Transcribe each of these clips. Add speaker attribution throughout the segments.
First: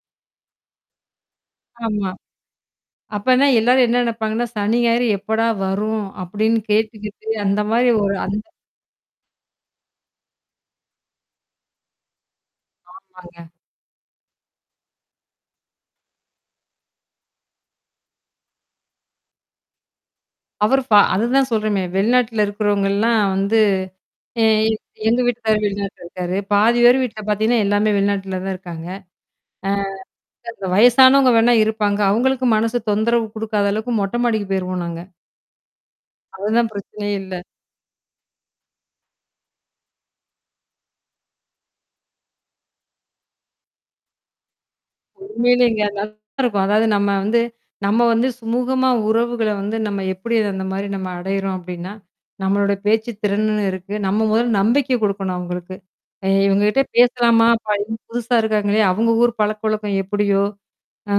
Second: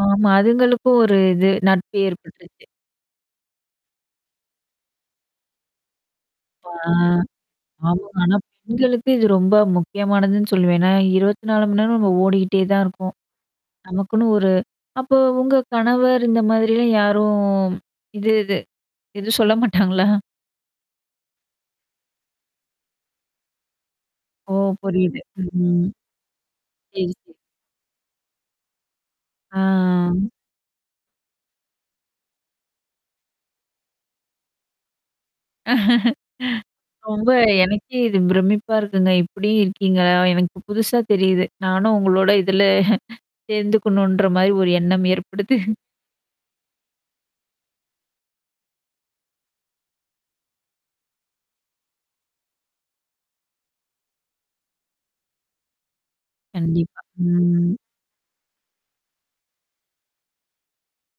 Speaker 1: ஆமா. அதுங்களுக்கும் ஒரு இது, நட்பு
Speaker 2: ஆமா.
Speaker 1: ஏற்பட்டுருச்சு.
Speaker 2: அப்பனா, எல்லாரும் என்ன நெனப்பாங்கன்னா, சனி, ஞாயிறு எப்படா வரும் அப்பிடின்னு
Speaker 1: ஆ.
Speaker 2: கேட்டுக்கிட்டு, அந்தமாரி
Speaker 1: ஆமா.
Speaker 2: ஒரு
Speaker 1: ஆனா,
Speaker 2: அந்த
Speaker 1: பெண்களுக்கு இது ரொம்ப முக்கியமானதுன்னு சொல்லுவேன். ஏன்னா, 24 மணி நேரம் நம்ம ஓடிக்கிட்டே தான் இருக்கோம்.
Speaker 2: ஆமாங்க.
Speaker 1: நமக்குன்னு ஒரு அப்போ உங்க கணவர் இந்தமாதிரிலாம் யாரும் இது, இது. இது சொல்ல மாட்டாங்களா?
Speaker 2: அவரு ப அதுதான் சொல்றேமே! வெளிநாட்டுல இருக்கிறவங்கல்லாம் வந்து ஏ,
Speaker 1: ஓ!
Speaker 2: எ எங்க
Speaker 1: புரியுது.
Speaker 2: வீட்டுகாரர்
Speaker 1: ம்.
Speaker 2: வெளிநாட்டுல இருக்காரு. பாதி பேர்
Speaker 1: செரி,
Speaker 2: வீட்ல
Speaker 1: செரி.
Speaker 2: பாத்தீங்கன்னா, எல்லாமே வெளிநாட்டுல தான் இருக்காங்க.
Speaker 1: ஆ.
Speaker 2: ஆ, இந்த வயசானவங்க வேணா இருப்பாங்க. அவுங்களுக்கும் மனசு தொந்தரவு குடுக்காத அளவுக்கு, மொட்ட மாடிக்கு போயிருவோம் நாங்க. அதுலாம் பிரச்சனயே
Speaker 1: ரொம்ப
Speaker 2: இல்ல.
Speaker 1: எனக்கே இது பிரமிப்பா இருக்குங்க. இப்பிடி இருக்கீங்களா? எனக்கு புதுசா தெரியுது. நானும் உங்களோட இதுல சேர்ந்துக்கணுன்றமாரி ஒரு எண்ணம் ஏற்படுது.
Speaker 2: உண்மையிலேங்க, நல்லா இருக்கும். அதாவது, நம்ம வந்து நம்ம வந்து சுமூகமா உறவுகள வந்து நம்ம எப்பிடி அந்தமாரி நம்ம அடையிறோம் அப்பிடின்னா, நம்மளோட பேச்சு திறன்னு இருக்கு. நம்ம முதல்ல நம்பிக்கை குடுக்கணும் அவுங்களுக்கு. ஏ இவுங்ககிட்ட
Speaker 1: கண்டிப்பா.
Speaker 2: பேசலாமா!
Speaker 1: ம்.
Speaker 2: பையன் புதுசா இருக்காங்களே! அவுங்க ஊர் பழக்க வழக்கம் எப்பிடியோ! ஆ,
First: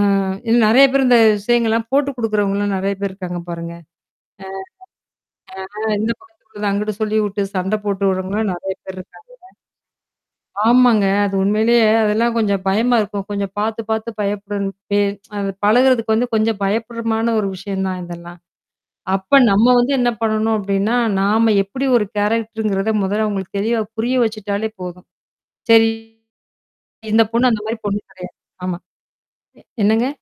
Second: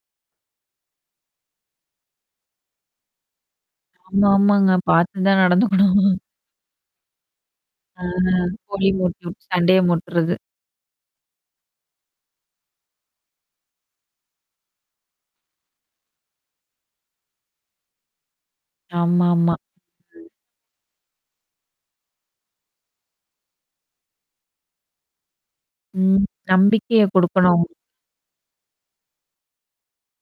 Speaker 2: இன்னு நெறைய பேர் இந்த விஷயங்கள்லாம் போட்டு குடுக்கிறவங்களும் நெறைய பேர் இருக்காங்க, பாருங்க.
Speaker 1: ஆமா, ஆமாங்க. பாத்து தான்
Speaker 2: ஆ, ஆ,
Speaker 1: நடந்துக்கணும்.
Speaker 2: இந்த பக்கட்டு உள்ளத அங்கிட்டு சொல்லி விட்டு சண்டை
Speaker 1: ஆ
Speaker 2: போட்டு விட்றவங்களும், நெறைய
Speaker 1: கோலி
Speaker 2: பேர் இருக்காங்க.
Speaker 1: மூட்டிவுட்டு சண்டைய முட்றது.
Speaker 2: ஆமாங்க. அது உண்மையிலே அதெல்லாம் கொஞ்சம் பயமா இருக்கும். கொஞ்சம் பாத்து, பாத்து பயப்படணும், பே அந்த பழகுறதுக்கு வந்து, கொஞ்சம் பயப்பட்றமான ஒரு விஷயம் தான் இதெல்லாம். அப்ப
Speaker 1: ஆமாமா.
Speaker 2: நம்ம வந்து என்ன
Speaker 1: ம்.
Speaker 2: பண்ணணும் அப்பிடின்னா, நாம எப்படி ஒரு கேரக்டர்ங்கிறத முதல்ல அவுங்களுக்கு, தெளிவா புரிய வச்சுட்டாலே போதும். செரி.
Speaker 1: ம். நம்பிக்கைய
Speaker 2: இந்த பொண்ணு
Speaker 1: குடுக்கணும்.
Speaker 2: அந்தமாரி பொண்ணு கெடையாது. ஆமா, என்னங்க?